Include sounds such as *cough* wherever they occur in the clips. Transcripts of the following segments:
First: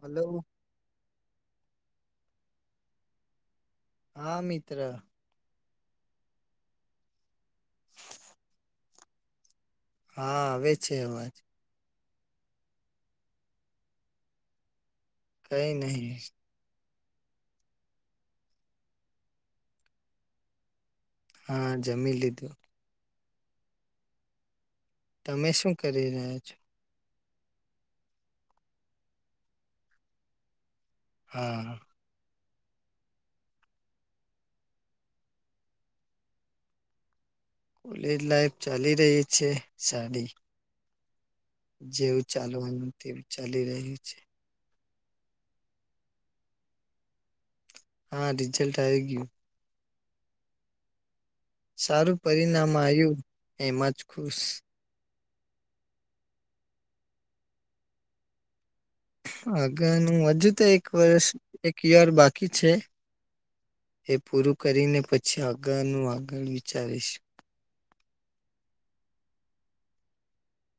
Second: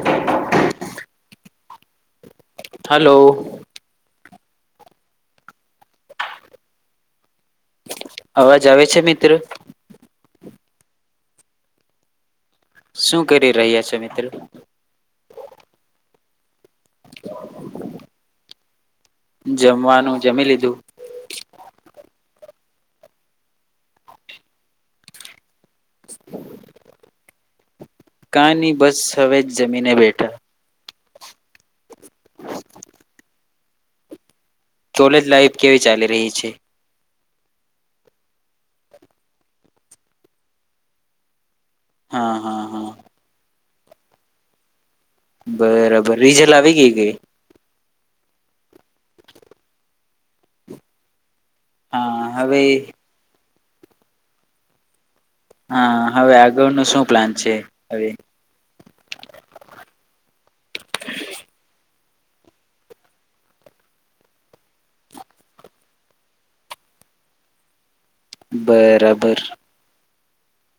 Hello! Hello! ! આ મિત્ર. અવાજ આવે છે મિત્રો? હા આવે છે. શું કરી રહ્યા છો મિત્રો? કઈ નહી. *inaudible* જમવાનું જમી લીધું. હા જમીન લીધું. તમે શું કરી રહ્યા છો? કાની બસ હવે જ જમીને બેઠા. હા. *inaudible* કોલેજ લાઈફ કેવી ચાલી રહી છે? કોલેજ લાઈફ ચાલી રહી છે, સાડી જેવું હા હા ચાલવાનું હા તેવું ચાલી રહ્યું છે. બરાબર રીઝલ આવી ગઈ કે હા રિઝલ્ટ આવી ગયું સારું હા હવે પરિણામ આવ્યું એમાં જ ખુશ હા હવે આગળ ન શું પ્લાન છે હવે? આગળનું હજુ તો એક વર્ષ એક યર બાકી છે. એ પૂરું કરીને પછી આગળનું આગળ વિચારીશ. બરાબર.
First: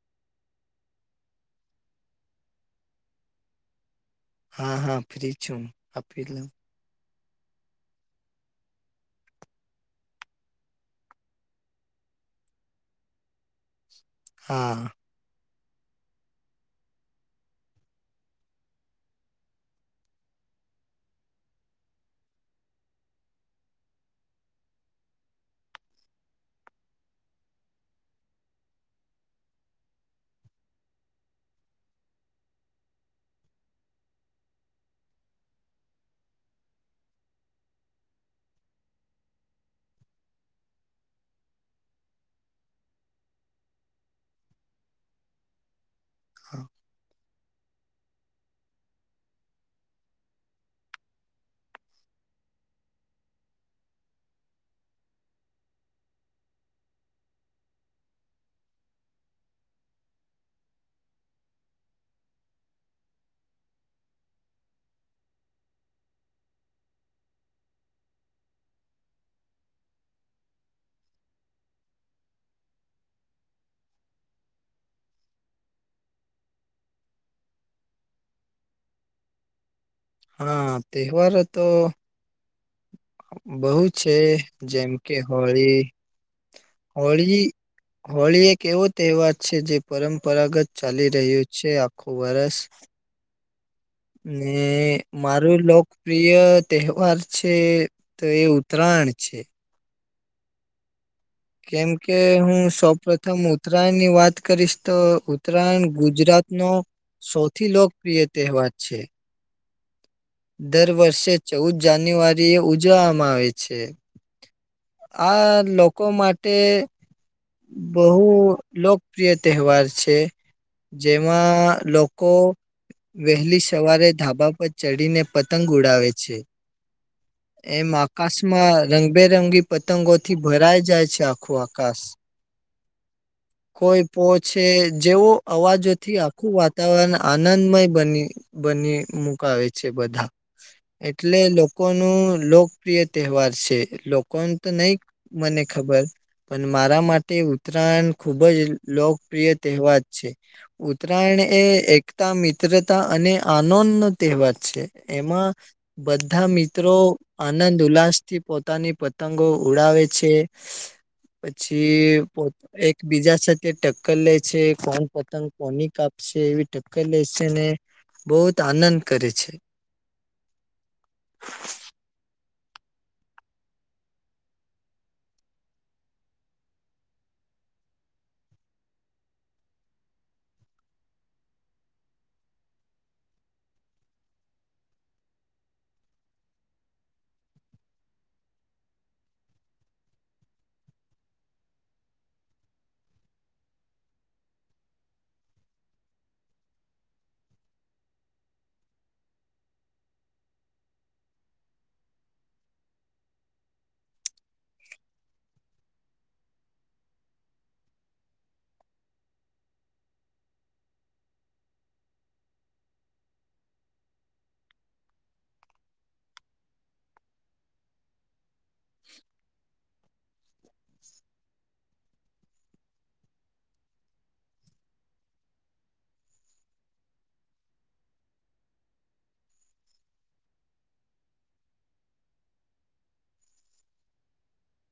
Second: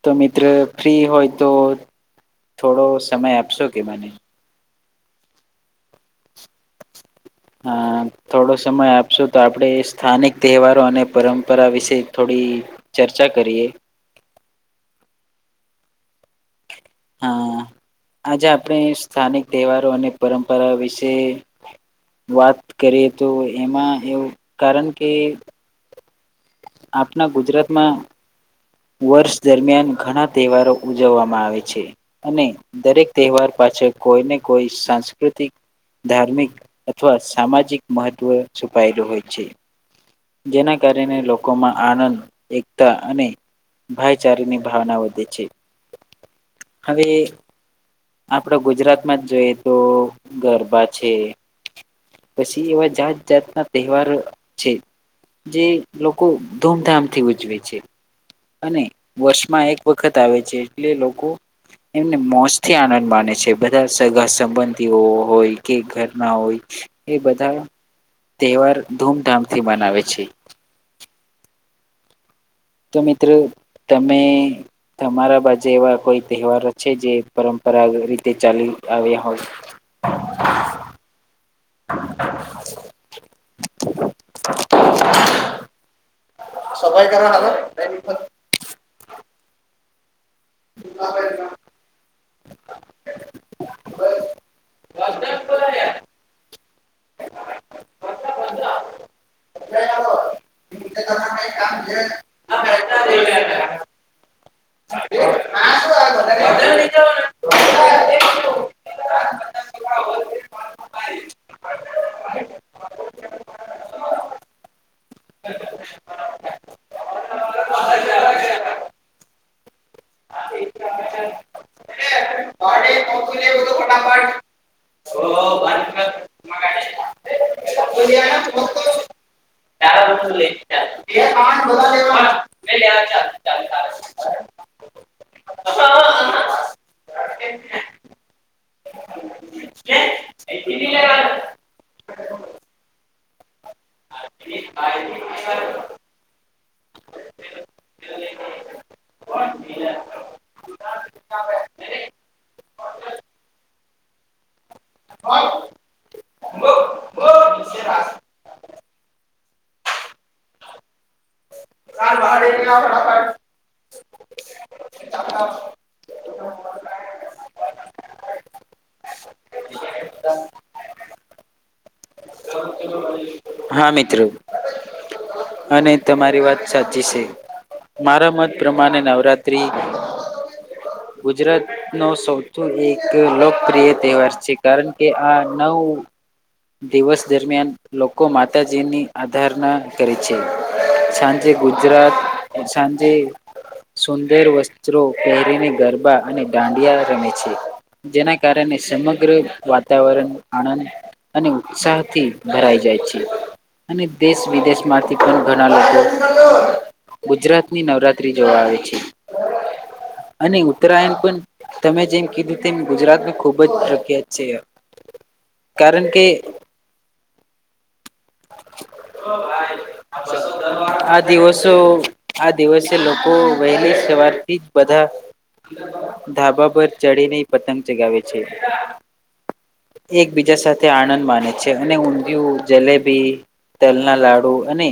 તો મિત્ર ફ્રી હોય તો થોડો સમય આપશો કે મને હા હા ફ્રી છું આપીલું. *inaudible* અ થોડો સમય આપશો તો આપણેે સ્થાનિક તહેવારો અને પરંપરા વિશે થોડી ચર્ચા કરીએ. હા. હા આજે આપણે સ્થાનિક તહેવારો અને પરંપરા વિશે વાત કરીએ તો એમાં એવું કારણ કે આપણા ગુજરાતમાં વર્ષ દરમિયાન ઘણા તહેવારો ઉજવવામાં આવે છે અને દરેક તહેવાર પાસે છે કોઈ ને કોઈ સાંસ્કૃતિક ધાર્મિક અથવા સામાજિક મહત્વ છુપાયેલું હોય છે. જેના કારણે લોકોમાં આનંદ એકતા અને ભાઈચારાની ભાવના વધે છે હા હવે આપડા ગુજરાતમાં જ જોઈએ તો ગરબા છે. પછી એવા જાત જાતના તહેવાર છે. જે લોકો ધૂમધામથી ઉજવે છે. અને વર્ષમાં એક વખત આવે છે, એટલે લોકો એમને મોજથી આનંદ માને છે, બધા સગા સંબંધીઓ હોય કે ઘરના હોય એ બધા તહેવાર ધૂમધામથી મનાવે છે. તો મિત્રો તમે તમારા બાજુ એવા કોઈ તહેવારો છે, જે પરં પરા રીતે ચાલી આવ્યા હોય? હા તહેવારો તો બહુ છે જેમ કે હોળી સફાઈ કર હોળી, હાલ હોળી એક એવો તહેવાર છે, જે પરં પરાગત ચાલી રહ્યું છે, આખું વર્ષ ને મારું લોકપ્રિય તહેવાર છે તો એ ઉત્તરાયણ છે. કેમ કે હું શોપ પ્રથમ ઉત્તરાયણની વાત કરીશ તો ઉત્તરાયણ ગુજરાતનો સૌથી લોકપ્રિય તહેવાર છે. દર વર્ષે ચૌદ જાન્યુઆરીએ ઉજવવામાં આવે છે. આ લોકો માટે બહુ લોકપ્રિય તહેવાર છે. જેમાં લોકો વહેલી સવારે ધાબા પર ચઢીને પતંગ ઉડાવે છે. *inaudible* એમ આકાશમાં રંગબેરંગી પતંગોથી ભરાય જાય છે, આખું આકાશ *inaudible* કોઈ પો છેે જેવો અવાજોથી આખું વાતાવરણ આનંદમય બની બન ને મુકાવે છે બધા એટલે લોકોનું લોકપ્રિય તહેવાર છે. લોકોને તો નહી મને લેવાનું ખબર પણ મારા મા તે ઉત્તરાયણ ખૂબ જ લોકપ્રિય હા તહેવાર છે ઉત્તરાયણ એ એકતા આ મિત્રતા અને આનંદ નો તહેવાર છે. એમાં બધા મિત્રો આનંદ ઉલ્લાસ થી પોતાની પતંગો ઉડાવે છે પછી એક બીજા સાથે ટક્કર લે છે કોણ પતંગ કોની કાપસે એવી ટક્કર લે છે ને બહુત આનંદ કરે છે. *unintelligible* હા મિત્રો અને તમારી વાત સાચી છે. મારા મત પ્રમાણે નવરાત્રી *inaudible* ગુજરાતનો સૌથી એક લોકપ્રિય તહેવાર છે કારણ કે આ નવ દિવસ દરમિયાન લોકો માતાજીની આધારના કરી છે, સાંજે ગુજરાત *unintelligible* સાંજે સુંદર વસ્ત્રો પહેરીને ગરબા અને દાંડિયા રમે છે. જેના કારણે સમગ્ર વાતાવરણ આણંદ અને ઉત્સાહથી ભરાઈ જાય છે. અને દેશ વિદેશમાંથી પણ ઘણા લોકો ગુજરાતની નવરાત્રી જોવા આવે છે. અને ઉત્તરાયણ પણ તમે જેમ કીધું તેમ ગુજરાત ખુબ જ પ્રખ્યાત છે. કારણ કે *unintelligible* આ દિવસો આ દિવસે લોકો વહેલી સવારથી જ બધા ધાબા પર ચડીને પતંગ ચગાવે છે. એકબીજા સાથે આનંદ માને છે, અને ઊંધિયું, જલેબી તલના લાડુ અને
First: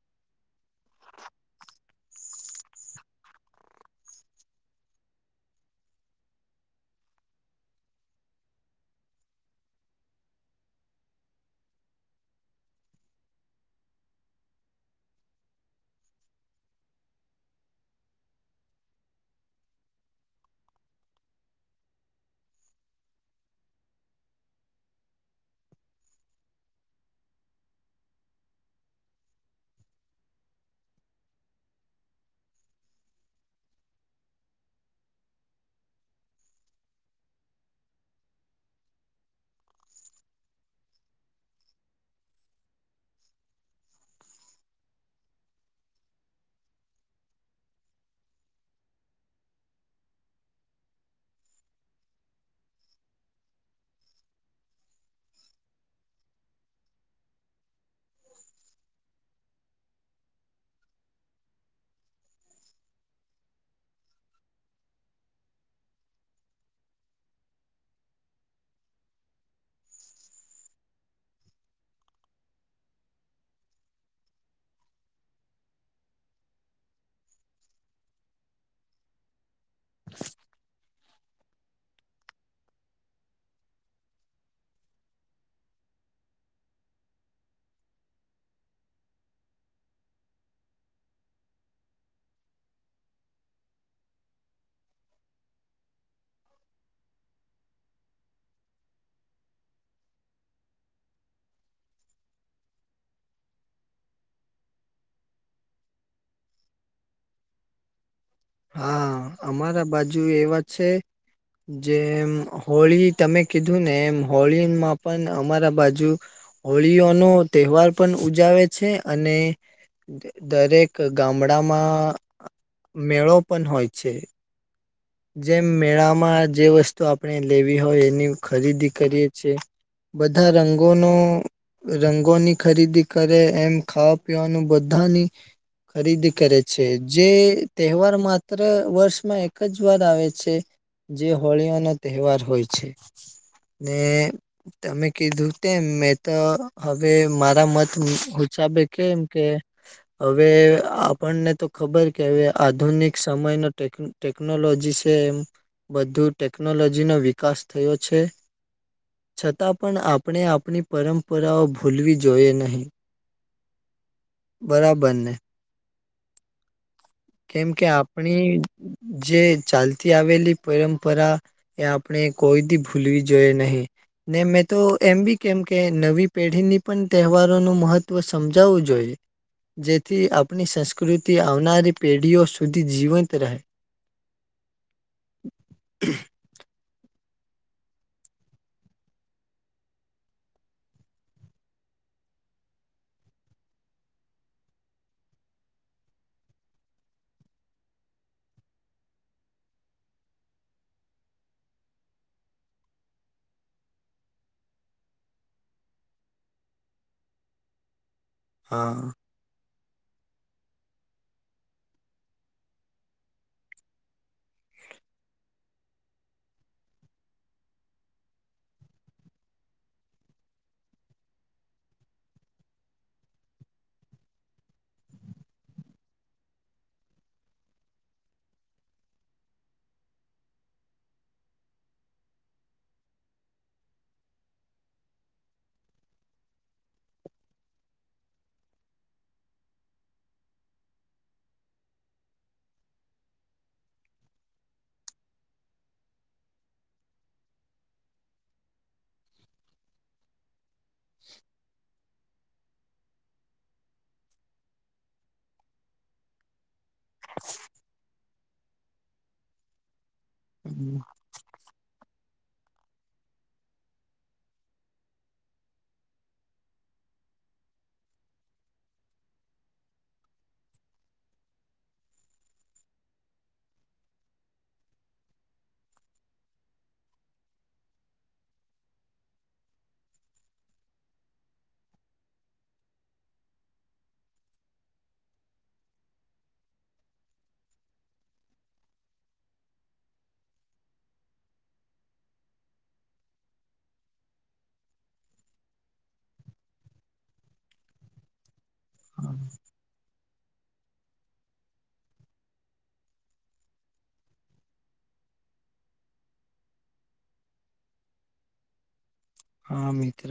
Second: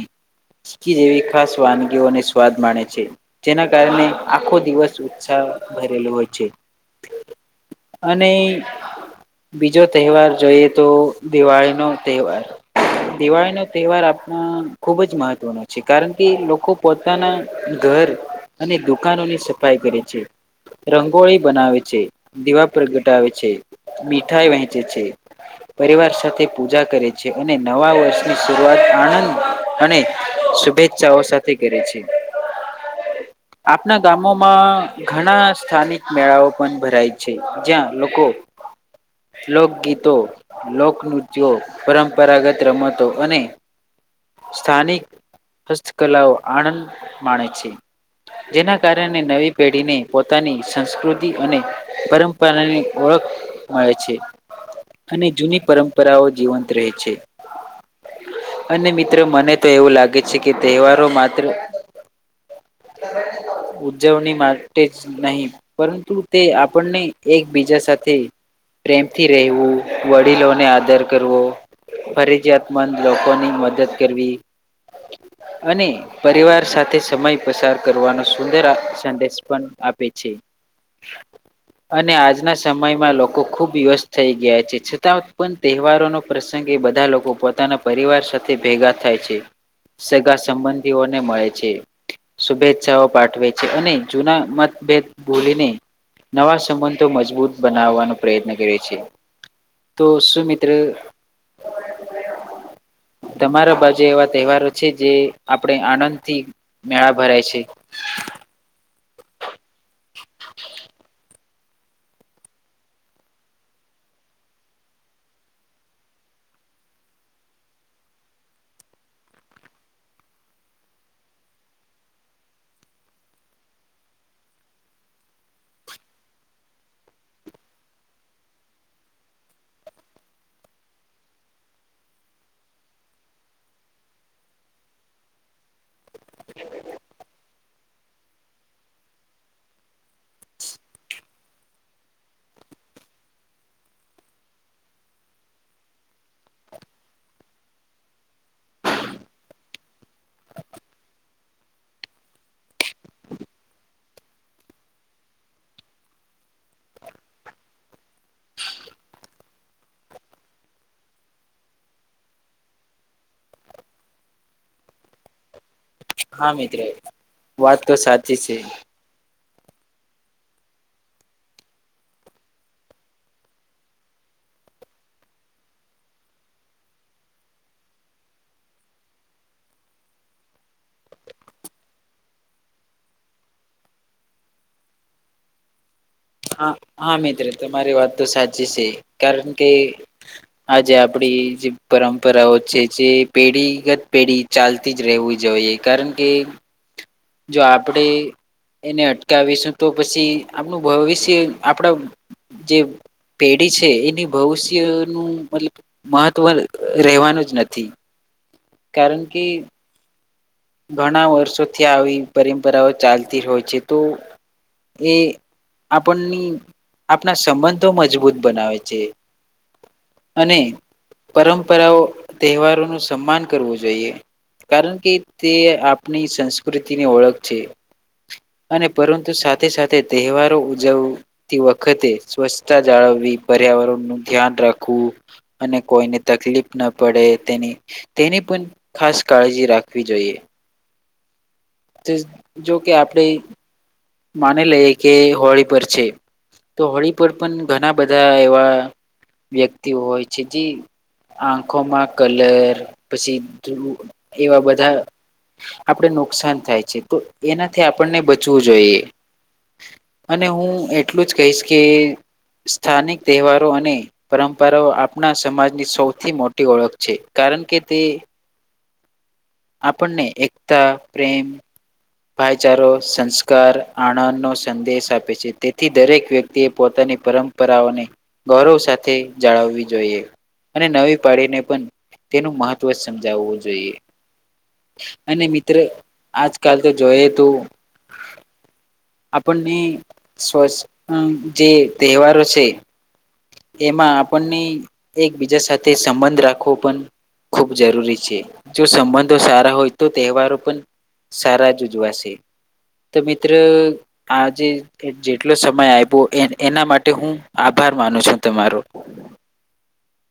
ચીકી જેવી ખાસ વાન બો અને સ્વાદ માણે છે જેના કારણે આખો દિવસ ઉત્સાહ ભરેલો હોય છે. અને બીજો તહેવાર જોઈએ તો દિવાળી નો તહેવાર દિવાળી નો તહેવાર આપણા ખુબ જ મહત્વનો છે કારણ કે લોકો પોતાના ઘર અને દુકાનો ની સફાઈ કરે છે. રંગોળી બનાવે છે, દીવા પ્રગટાવે છે, મીઠાઈ વહેંચે છે. પરિવાર સાથે પૂજા કરે છે અને નવા વર્ષની શરૂઆત આનંદ અને શુભેચ્છાઓ સાથે કરી છે. આપણા ગામોમાં ઘણા સ્થાનિક મેળાઓ પણ ભરાય છે. જ્યાં લોકો લોકગીતો લોકનૃત્યો પરંપરાગત રમતો અને સ્થાનિક હસ્તકલાઓ આનંદ માણે છે જેના કારણે નવી પેઢીને પોતાની સંસ્કૃતિ અને પરંપરાની ઓળખ મળે છે અને જૂની પરંપરાઓ જીવંત રહે છે અને મિત્રો મને તો એવું લાગે છે કે તહેવારો માત્ર એ ઉજજવણી માટે જ નહી પરંતુ તે આપણને એકબીજા સાથે પ્રેમથી રહેવું વડીલોને આદર કરવો ફરજિયાતમંદ લોકોની મદદ કરવી અને પરિવાર સાથે સમય પસાર કરવાનો સુંદર સંદેશ પણ આપે છે અને આજના સમયમાં લોકો લોકો ખૂબ વ્યસ્ત થઈ ગયા છે છતાં પણ તહેવારોનો પ્રસંગે બધા લોકો પોતાના પરિવાર સાથે ભેગા થાય છે સગા સંબંધીઓને મળે છે શુભેચ્છાઓ પાઠવે છે અને જૂના મતભેદ ભૂલીને નવા સંબંધો મજબૂત બનાવવાનો પ્રયત્ન કરએ છેી તો શું મિત્ર તમારા બાજુ એવા તહેવારો છે જે આપણે આનંદથી મેળા ભરાય છે હા અમારા બાજુ એવા છે જેમ હોળી તમે કીધું ને એમ હોળીમાં પણ અમારા બાજુ હોળીઓનો તહેવાર પણ ઉજાવે છે અને દરેક ગામડામાં મેળો પણ હોય છે. જેમ મેળામાં જે વસ્તુ આપણે લેવી હોય એની ખરીદી કરીએ છેએ બધા રંગોનો રંગોની ખરીદી કરે એમ ખાવા પીવાનું બધાની ખરીદી કરે છે જે તહેવાર માં અ્યારે વર્ષમાં એક જ વાર આવે છે જે હોળીઓનો તહેવાર હોય છે ને તમે કીધું તેમ મેં તો હવે મારા મત સાે કેમ કે હવે આપણને તો ખબર કે હવે આધુનિક એક સમયનો ટેકનોલોજી છે એમ બધું ટેકનોલોજીનો વિકાસ થયો છે છતાં પણ આપણે આપણી પરંપરાઓ ભૂલવી જોઈએ નહીં બરાબર ને હા મિત્રો કેમ કે આપણી જે ચાલતી આવેલી પરંપરા એ આપણે કોઈ દ ભૂલવી જોઈએ નહીિ ને મેં તો એમ બી કેમ કે નવી પેઢીની પણ તહેવારોનું મહત્વ સમજાવવું જોઈએ જેથી આપણી સંસ્કૃતિ આવનારી પેઢીઓ સુધી જીવંત રહે હા હા મિત્ર તમારી વાત તો સાચી છે, કારણ કે આજે આપડી જ પરંપરાઓ છે જે પેઢીગત પેઢી ચાલતી જ રહેવી જોઈએ કારણ કે જો આપણેે એને અટકાવીશું તો પછી આપણું ભવિષ્ય આપણા જે પેઢી છે એની ભવિષ્યનું મતલબ મહત્વ રહેવાનું જ નથી હા કારણ કે ઘણા વર્ષોથી આવી પરંપરાઓ ચાલતી હોય છે તો એ આપણની આપણા સંબંધો મજબૂત બનાવે છે. અને પરંપરાઓ તહેવારો નું સન્માન કરવું જોઈએ કારણ કે તે આપણી સંસ્કૃતિની ઓળખ છે. અને પરંતુ સાથે સાથે તહેવારો ઉજવતી વખતે સ્વચ્છતા જાળવવી પડે. પર્યાવરણ નું ધ્યાન રાખવું અને કોઈને તકલીફ ના પડે તેની તેની પણ ખાસ કાળજી રાખવી જોઈએ. જ જોકે આપણે માની લઈએ કે હોળી પર છે. તો હોળી પર પણ ઘણા બધા એવા વ્યક્તિ હોય છે જે આંખોમાં કલર પછી ધ્રુળ એવા બધા આપડે નુકસાન થાય છે. છે તો એનાથી આપણને બચવું જોઈએ. અને હું હમ, એટલું જ કહીશ કે સ્થાનિક તહેવારો અને પરંપરાઓ આપણા સમાજની સૌથી મોટી ઓળખ છે. કારણ કે તે આપણને એકતા પ્રેમ ભાઈચારો, સંસ્કાર, આણંદનો સંદેશ આપે છે તેથી દરેક વ્યક્તિએ પોતાના ની પરંપરાઓને ગૌરવ સાથે જાળવવી જોઈએ. અને નવી પાડીને પણ તેનું મહત્વ સમજાવવું જોઈએ. અને મિત્ર આજકાલ તો જોઈ તું આપણને સ્વસ્થ જે તહેવારો છે. એમાં આપણને એકબીજા સાથે સંબંધ રાખવો પણ ખુબ જરૂરી છે જો સંબંધો હા સારા હોય તો તહેવારો પણ સારા જ ઉજવાશે. તો મિત્ર આજે જેટલો સમય આવ્યો એન એના માટે હુ આભાર માનું છું તમારો. હા મિત્ર